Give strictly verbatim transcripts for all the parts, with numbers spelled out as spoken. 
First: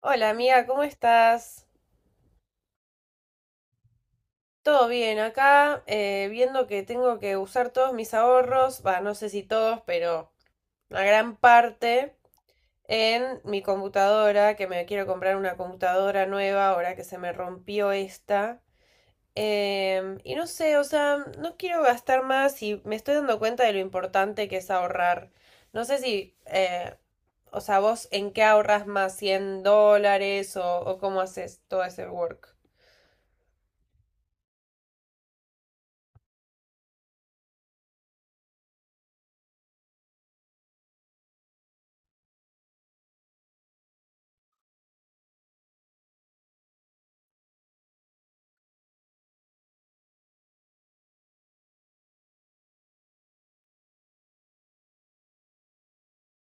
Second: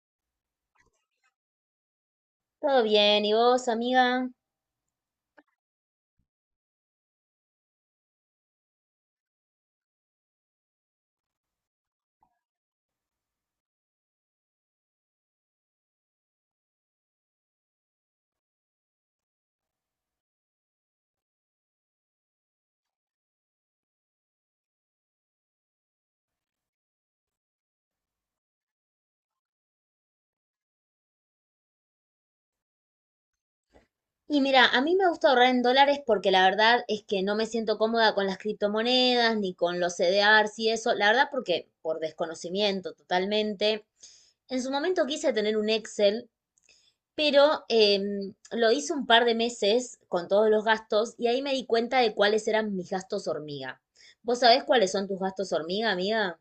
Hola amiga, ¿cómo estás? Todo bien, ¿y vos, amiga? Todo bien acá, eh, viendo que tengo que usar todos mis ahorros, va, no sé si todos, pero una gran parte en mi computadora, que me quiero comprar una computadora nueva ahora que se me rompió esta. Em, y no sé, o sea, no quiero gastar más y me estoy dando cuenta de lo importante que es ahorrar. No sé si, eh, o sea, vos en qué ahorras más, cien dólares o, o cómo haces todo ese work. Y mira, a mí me gusta ahorrar en dólares porque la verdad es que no me siento cómoda con las criptomonedas ni con los C D Rs y eso, la verdad porque por desconocimiento totalmente. En su momento quise tener un Excel, pero em, lo hice un par de meses con todos los gastos y ahí me di cuenta de cuáles eran mis gastos hormiga. ¿Vos sabés cuáles son tus gastos hormiga, amiga?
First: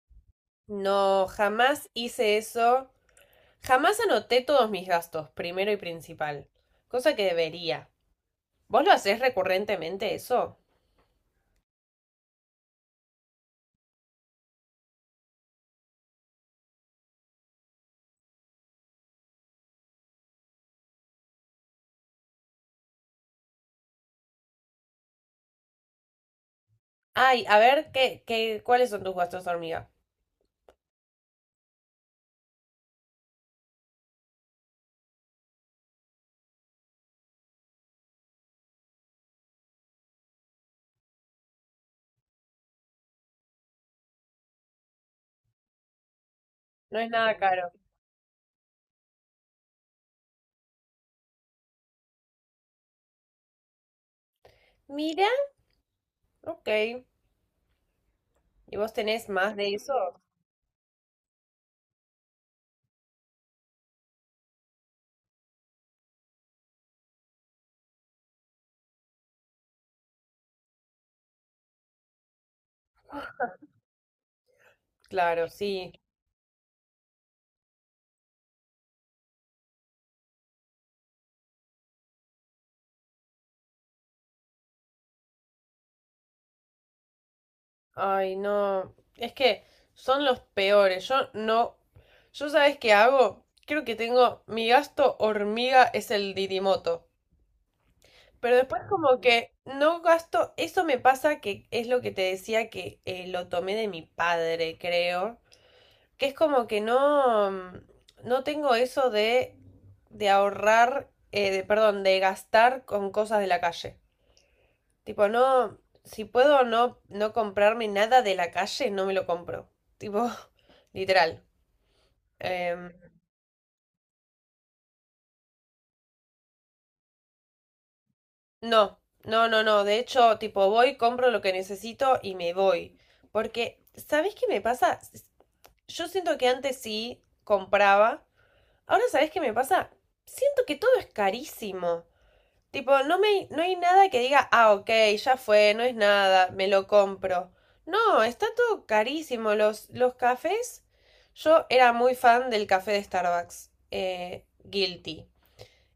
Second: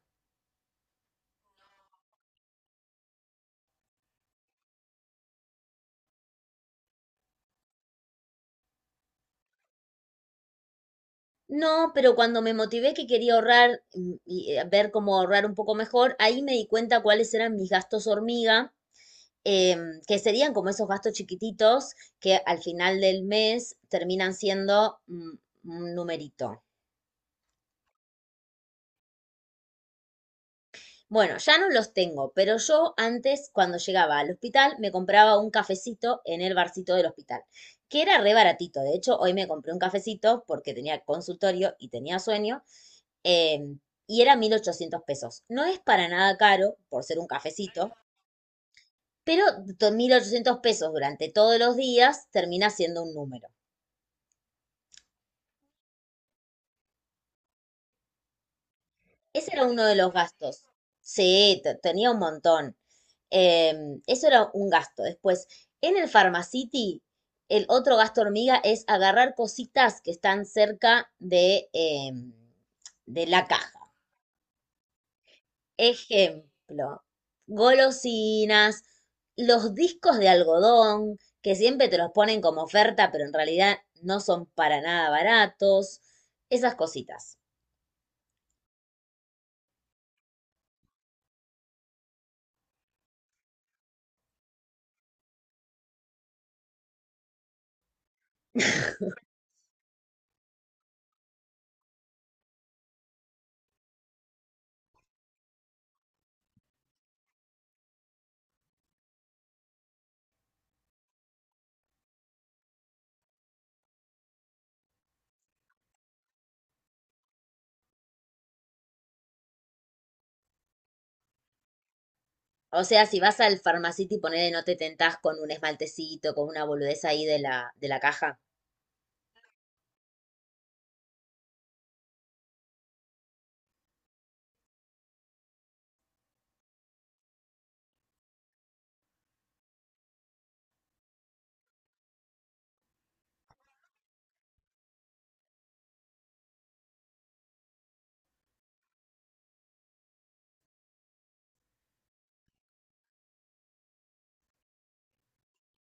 No, jamás hice eso. Jamás anoté todos mis gastos, primero y principal. Cosa que debería. ¿Vos lo hacés recurrentemente eso? No, pero cuando me motivé que quería ahorrar mm, y eh, ver cómo ahorrar un poco mejor, ahí me di cuenta cuáles eran mis gastos hormiga, em, que serían como esos gastos chiquititos que al final del mes terminan siendo mm, un numerito. Ay, a ver, ¿qué, qué, cuáles son tus gastos, hormiga? Bueno, ya no los tengo, pero yo antes, cuando llegaba al hospital, me compraba un cafecito en el barcito del hospital, que era re baratito. De hecho, hoy me compré un cafecito porque tenía consultorio y tenía sueño. Eh, y era mil ochocientos pesos. No es para nada caro No por es ser un nada caro. cafecito, pero mil ochocientos pesos durante todos los días termina siendo un número. Mira. Ok. ¿Y vos tenés Ese más era de uno eso? de los gastos. Sí, tenía un montón. Em, eso era un gasto. Después, en el Pharmacity, el otro gasto hormiga es agarrar cositas que están cerca de, em, de la caja. Claro, sí. Ejemplo, golosinas, los discos de algodón, que siempre te los ponen como oferta, pero en realidad no son para nada baratos, esas cositas. Ay, no. Es que son los peores. Yo no. ¿Yo sabes qué hago? Creo que tengo. Mi gasto hormiga es el Didimoto. Pero después como que no gasto. Eso me pasa que es lo que te decía que eh, lo tomé de mi padre, creo. Que es como que no. mm, No tengo eso de. De ahorrar. Eh, de, perdón, de gastar con cosas de la calle. Tipo, no, si puedo no, no comprarme nada de la calle, no me lo compro. Tipo, literal. O Em, sea, si vas al Pharmacity, ponele, no te tentás con un esmaltecito, con una boludez ahí de la, de la caja. no, no, no, no. De hecho, tipo, voy, compro lo que necesito y me voy. Porque, ¿sabés qué me pasa? S- Yo siento que antes sí compraba. Ahora, ¿sabés qué me pasa? Siento que todo es carísimo. Tipo, no me, no hay nada que diga, ah, ok, ya fue, no es nada, me lo compro. No, está todo carísimo. Los, los cafés, yo era muy fan del café de Starbucks, eh, guilty.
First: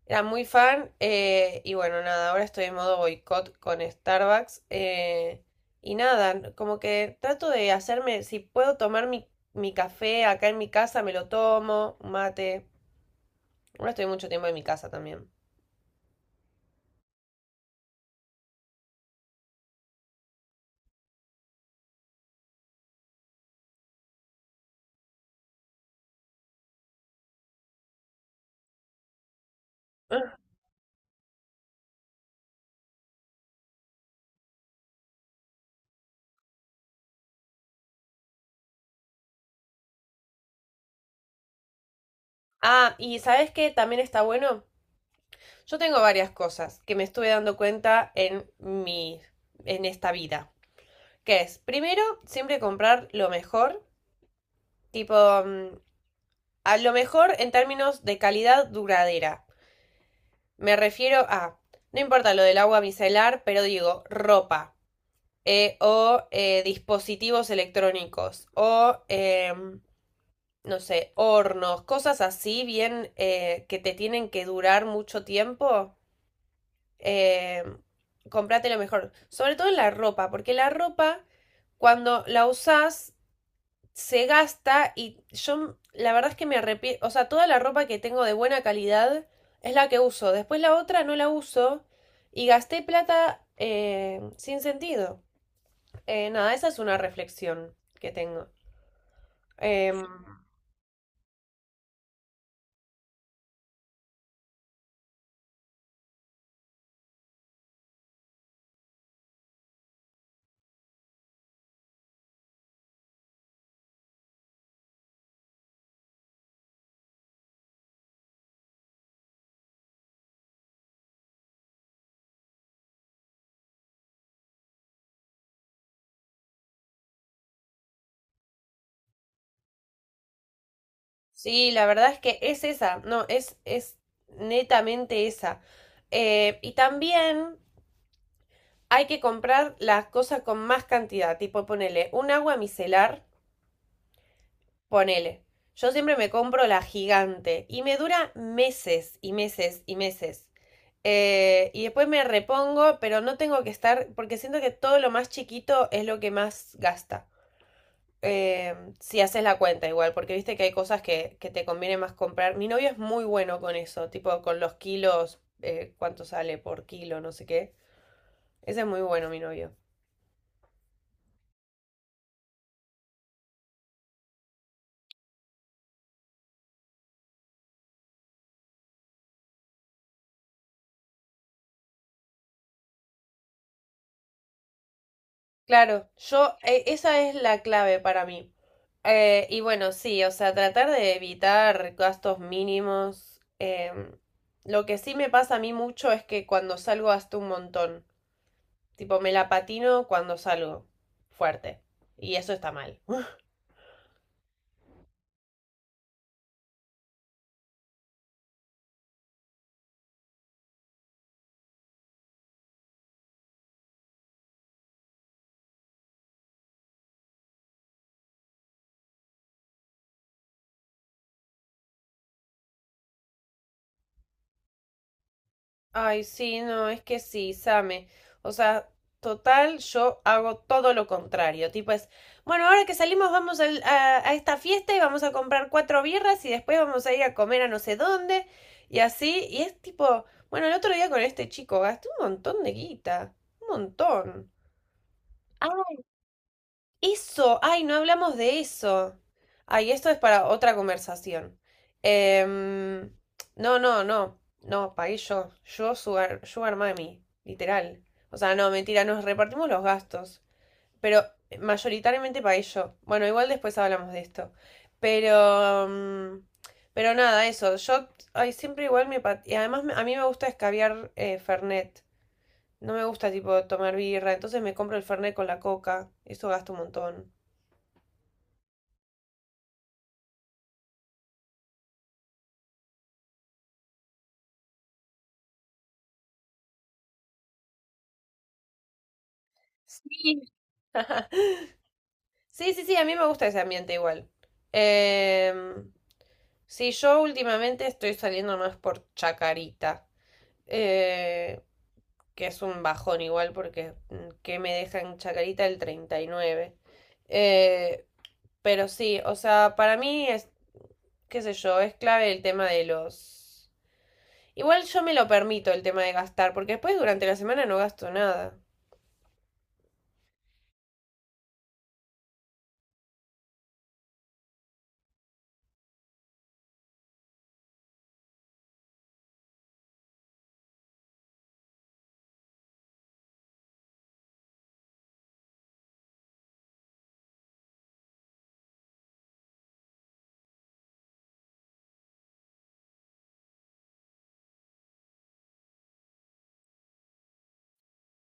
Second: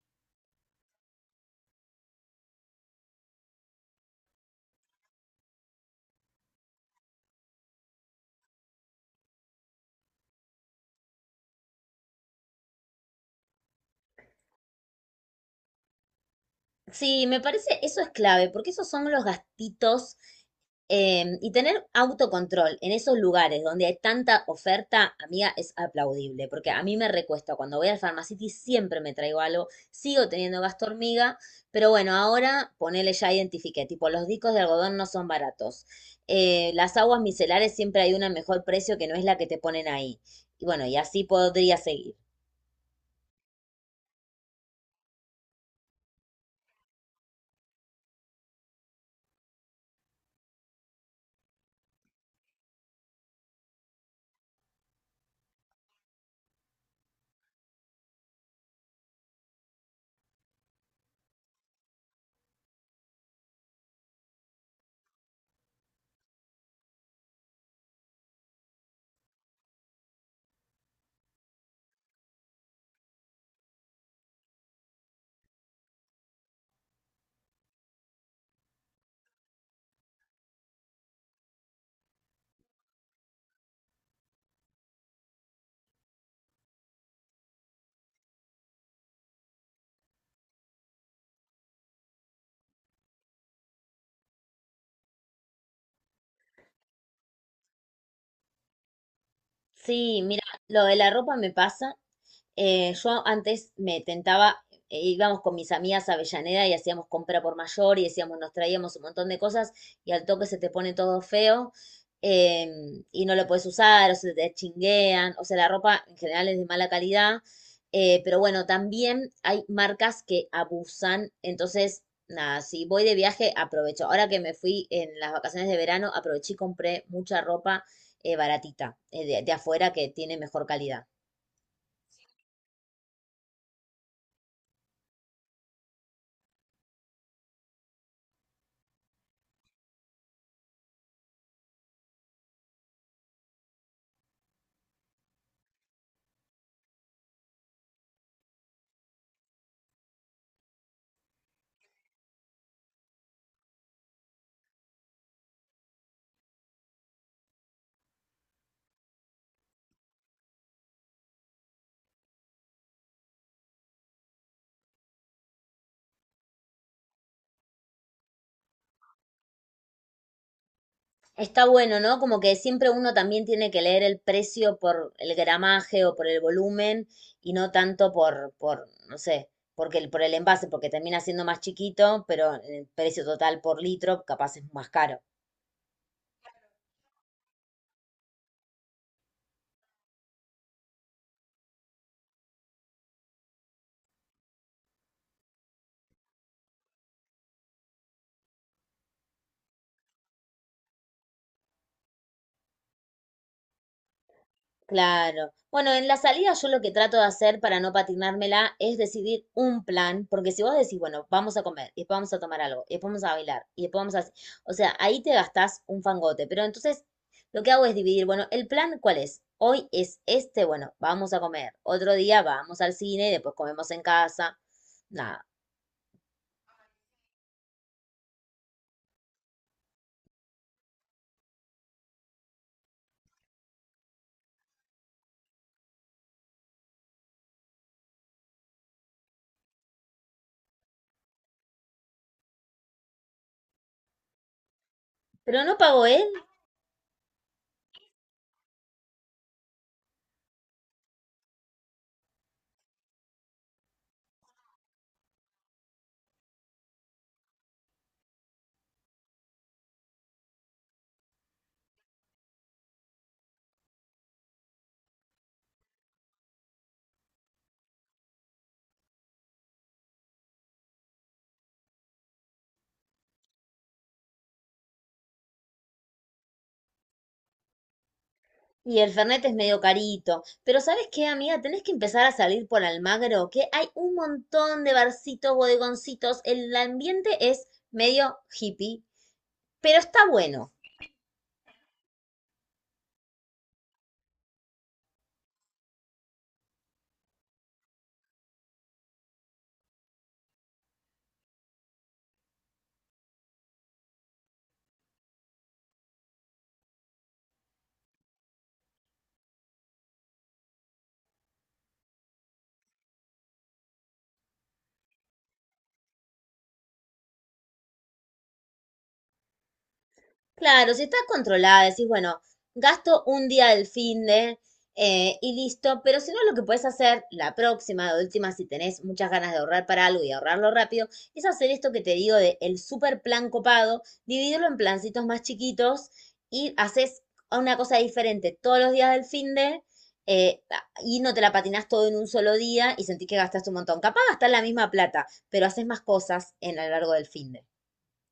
Era muy fan eh, y bueno, nada, ahora estoy en modo boicot con Starbucks. Eh, y nada, como que trato de hacerme, si puedo tomar mi, mi café acá en mi casa, me lo tomo, un mate. Ahora estoy mucho tiempo en mi casa también. Sí, me parece, eso es clave, porque esos son los gastitos em, y tener autocontrol en esos lugares donde hay tanta oferta, amiga, es aplaudible, porque a mí me recuesta. Cuando voy al Pharmacity siempre me traigo algo, sigo teniendo gasto hormiga, pero bueno, ahora ponele ya identifiqué, tipo los discos de algodón no son baratos. Eh, las aguas micelares siempre hay una mejor precio que no es la que te ponen ahí. Y bueno, y así podría seguir. Ah, ¿y sabes qué también está bueno? Yo tengo varias cosas que me estuve dando cuenta en mi, en esta vida. Que es, primero, siempre comprar lo mejor, tipo, mm, a lo mejor en términos de calidad duradera. Me refiero a, no importa lo del agua micelar, pero digo, ropa, eh, o eh, dispositivos electrónicos, o, em, no sé, hornos, cosas así bien eh, que te tienen que durar mucho tiempo eh, comprate lo mejor. Sobre todo en la ropa, porque la ropa, cuando la usás, se gasta y yo la verdad es que me arrepiento, o sea, toda la ropa que tengo de buena calidad es la que uso, después la otra no la uso y gasté plata eh, sin sentido. Eh, nada, esa es una reflexión que tengo. Em, Sí, mira, lo de la ropa me pasa. Eh, yo antes me tentaba, eh, íbamos con mis amigas a Avellaneda y hacíamos compra por mayor y decíamos, nos traíamos un montón de cosas y al toque se te pone todo feo, em, y no lo puedes usar o se te chinguean. O sea, la ropa en general es de mala calidad. Eh, pero bueno, también hay marcas que abusan. Entonces, nada, si voy de viaje, aprovecho. Ahora que me fui en las vacaciones de verano, aproveché y compré mucha ropa eh, baratita, eh, de de afuera que tiene mejor calidad. sí, la verdad es que es esa, no, es, es netamente esa. Eh, y también hay que comprar las cosas con más cantidad. Tipo, ponele un agua micelar, ponele. Yo siempre me compro la gigante y me dura meses y meses y meses. Eh, y después me repongo, pero no tengo que estar, porque siento que todo lo más chiquito es lo que más gasta. Eh, si haces la cuenta igual, porque viste que hay cosas que, que te conviene más comprar. Mi novio es muy bueno con eso, tipo con los kilos, eh, cuánto sale por kilo, no sé qué. Ese es muy bueno, mi novio. Está bueno, ¿no? Como que siempre uno también tiene que leer el precio por el gramaje o por el volumen y no tanto por, por, no sé, porque el, por el envase, porque termina siendo más chiquito, pero el precio total por litro capaz es más caro. Claro, yo, eh, esa es la clave para mí. Eh, y bueno, sí, o sea, tratar de evitar gastos mínimos. Em, lo que sí me pasa a mí mucho es que cuando salgo gasto un montón. Tipo, me la patino cuando salgo fuerte. Y eso está mal. Claro. Bueno, en la salida yo lo que trato de hacer para no patinármela es decidir un plan, porque si vos decís, bueno, vamos a comer, y después vamos a tomar algo, y después vamos a bailar, y después vamos a. O sea, ahí te gastás un fangote, pero entonces lo que hago es dividir, bueno, el plan, ¿cuál es? Hoy es este, bueno, vamos a comer, otro día vamos al cine, después comemos en casa, nada. Ay, sí, no, es que sí, Same. O sea, total, yo hago todo lo contrario. Tipo es, bueno, ahora que salimos vamos al- a, a esta fiesta y vamos a comprar cuatro birras y después vamos a ir a comer a no sé dónde y así. Y es tipo, bueno, el otro día con este chico gasté un montón de guita, un montón. Pero no pago, ¿eh? Eso, ay, no hablamos de eso. Ay, esto es para otra conversación. Em, no, no, no, no, pagué yo. Yo, Sugar, Sugar Mami, literal. O sea, no, mentira, nos repartimos los gastos. Pero mayoritariamente pagué yo. Bueno, igual después hablamos de esto. Pero, mm, pero nada, eso. Yo, ay, siempre igual me... pat- Y además me- A mí me gusta escabiar eh, Fernet. No me gusta, tipo, tomar birra. Entonces me compro el Fernet con la coca. Eso gasto un montón. Y el Fernet es medio carito. Pero ¿sabes qué, amiga? Tenés que empezar a salir por Almagro, que hay un montón de barcitos, bodegoncitos. El ambiente es medio hippie, pero está Sí. bueno. Sí, sí, sí, a mí me gusta ese ambiente igual. Em, sí, yo últimamente estoy saliendo más por Chacarita, eh, que es un bajón igual porque mm, que me dejan Chacarita el treinta y nueve. Eh, pero sí, o sea, para mí es, qué sé yo, es clave el tema de los... Igual yo me lo permito el tema de gastar, porque después durante la semana no gasto nada. Claro, si está controlada, decís, bueno, gasto un día del finde de eh, y listo, pero si no, lo que podés hacer la próxima, de última, si tenés muchas ganas de ahorrar para algo y ahorrarlo rápido, es hacer esto que te digo de el super plan copado, dividirlo en plancitos más chiquitos y haces una cosa diferente todos los días del finde de eh, y no te la patinas todo en un solo día y sentís que gastaste un montón. Capaz gastás la misma plata, pero haces más cosas en a lo largo del finde.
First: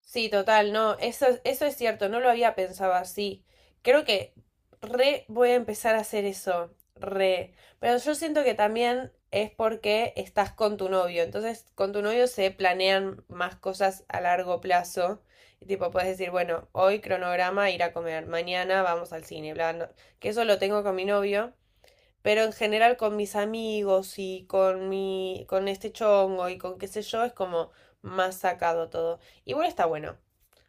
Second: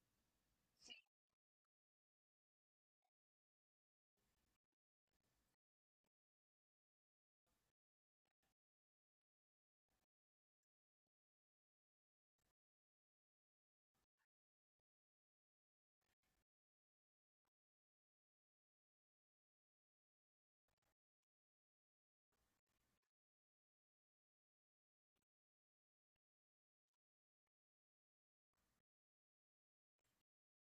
Sí, total, no, eso, eso es cierto, no lo había pensado así. Creo que re voy a empezar a hacer eso, re. Pero yo siento que también es porque estás con tu novio, entonces con tu novio se planean más cosas a largo plazo. Y tipo, puedes decir, bueno, hoy cronograma, ir a comer, mañana vamos al cine, bla, no- que eso lo tengo con mi novio, pero en general con mis amigos y con mi, con este chongo y con qué sé yo, es como más sacado todo. Igual está bueno.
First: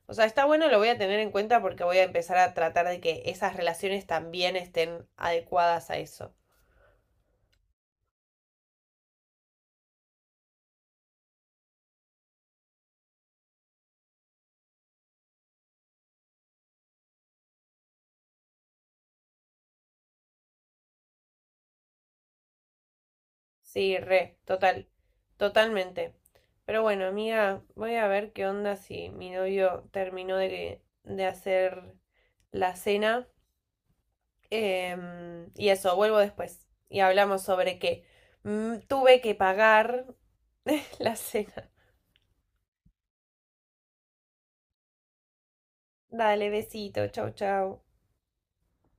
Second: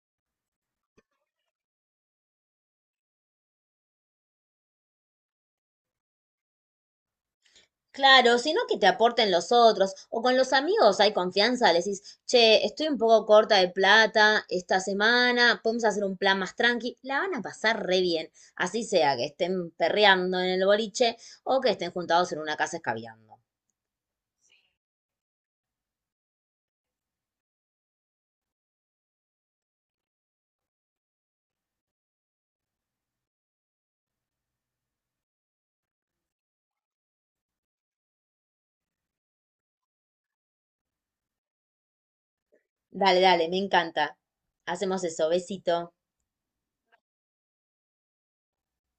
O sea, está bueno, lo voy a tener en cuenta porque voy a empezar a tratar de que esas relaciones también estén adecuadas a eso. Claro, sino que te aporten los otros, o con los amigos hay confianza, le decís, che, estoy un poco corta de plata esta semana, podemos hacer un plan más tranqui, la van a pasar re bien, así sea que estén perreando en el boliche o que estén juntados en una casa escabeando. Sí, re, total, totalmente. Pero bueno, amiga, voy a ver qué onda si mi novio terminó de, de hacer la cena. Em, y eso, vuelvo después. Y hablamos sobre que mm, tuve que pagar la cena. Dale, dale, me encanta. Hacemos eso, besito. Dale, besito, chau, chau.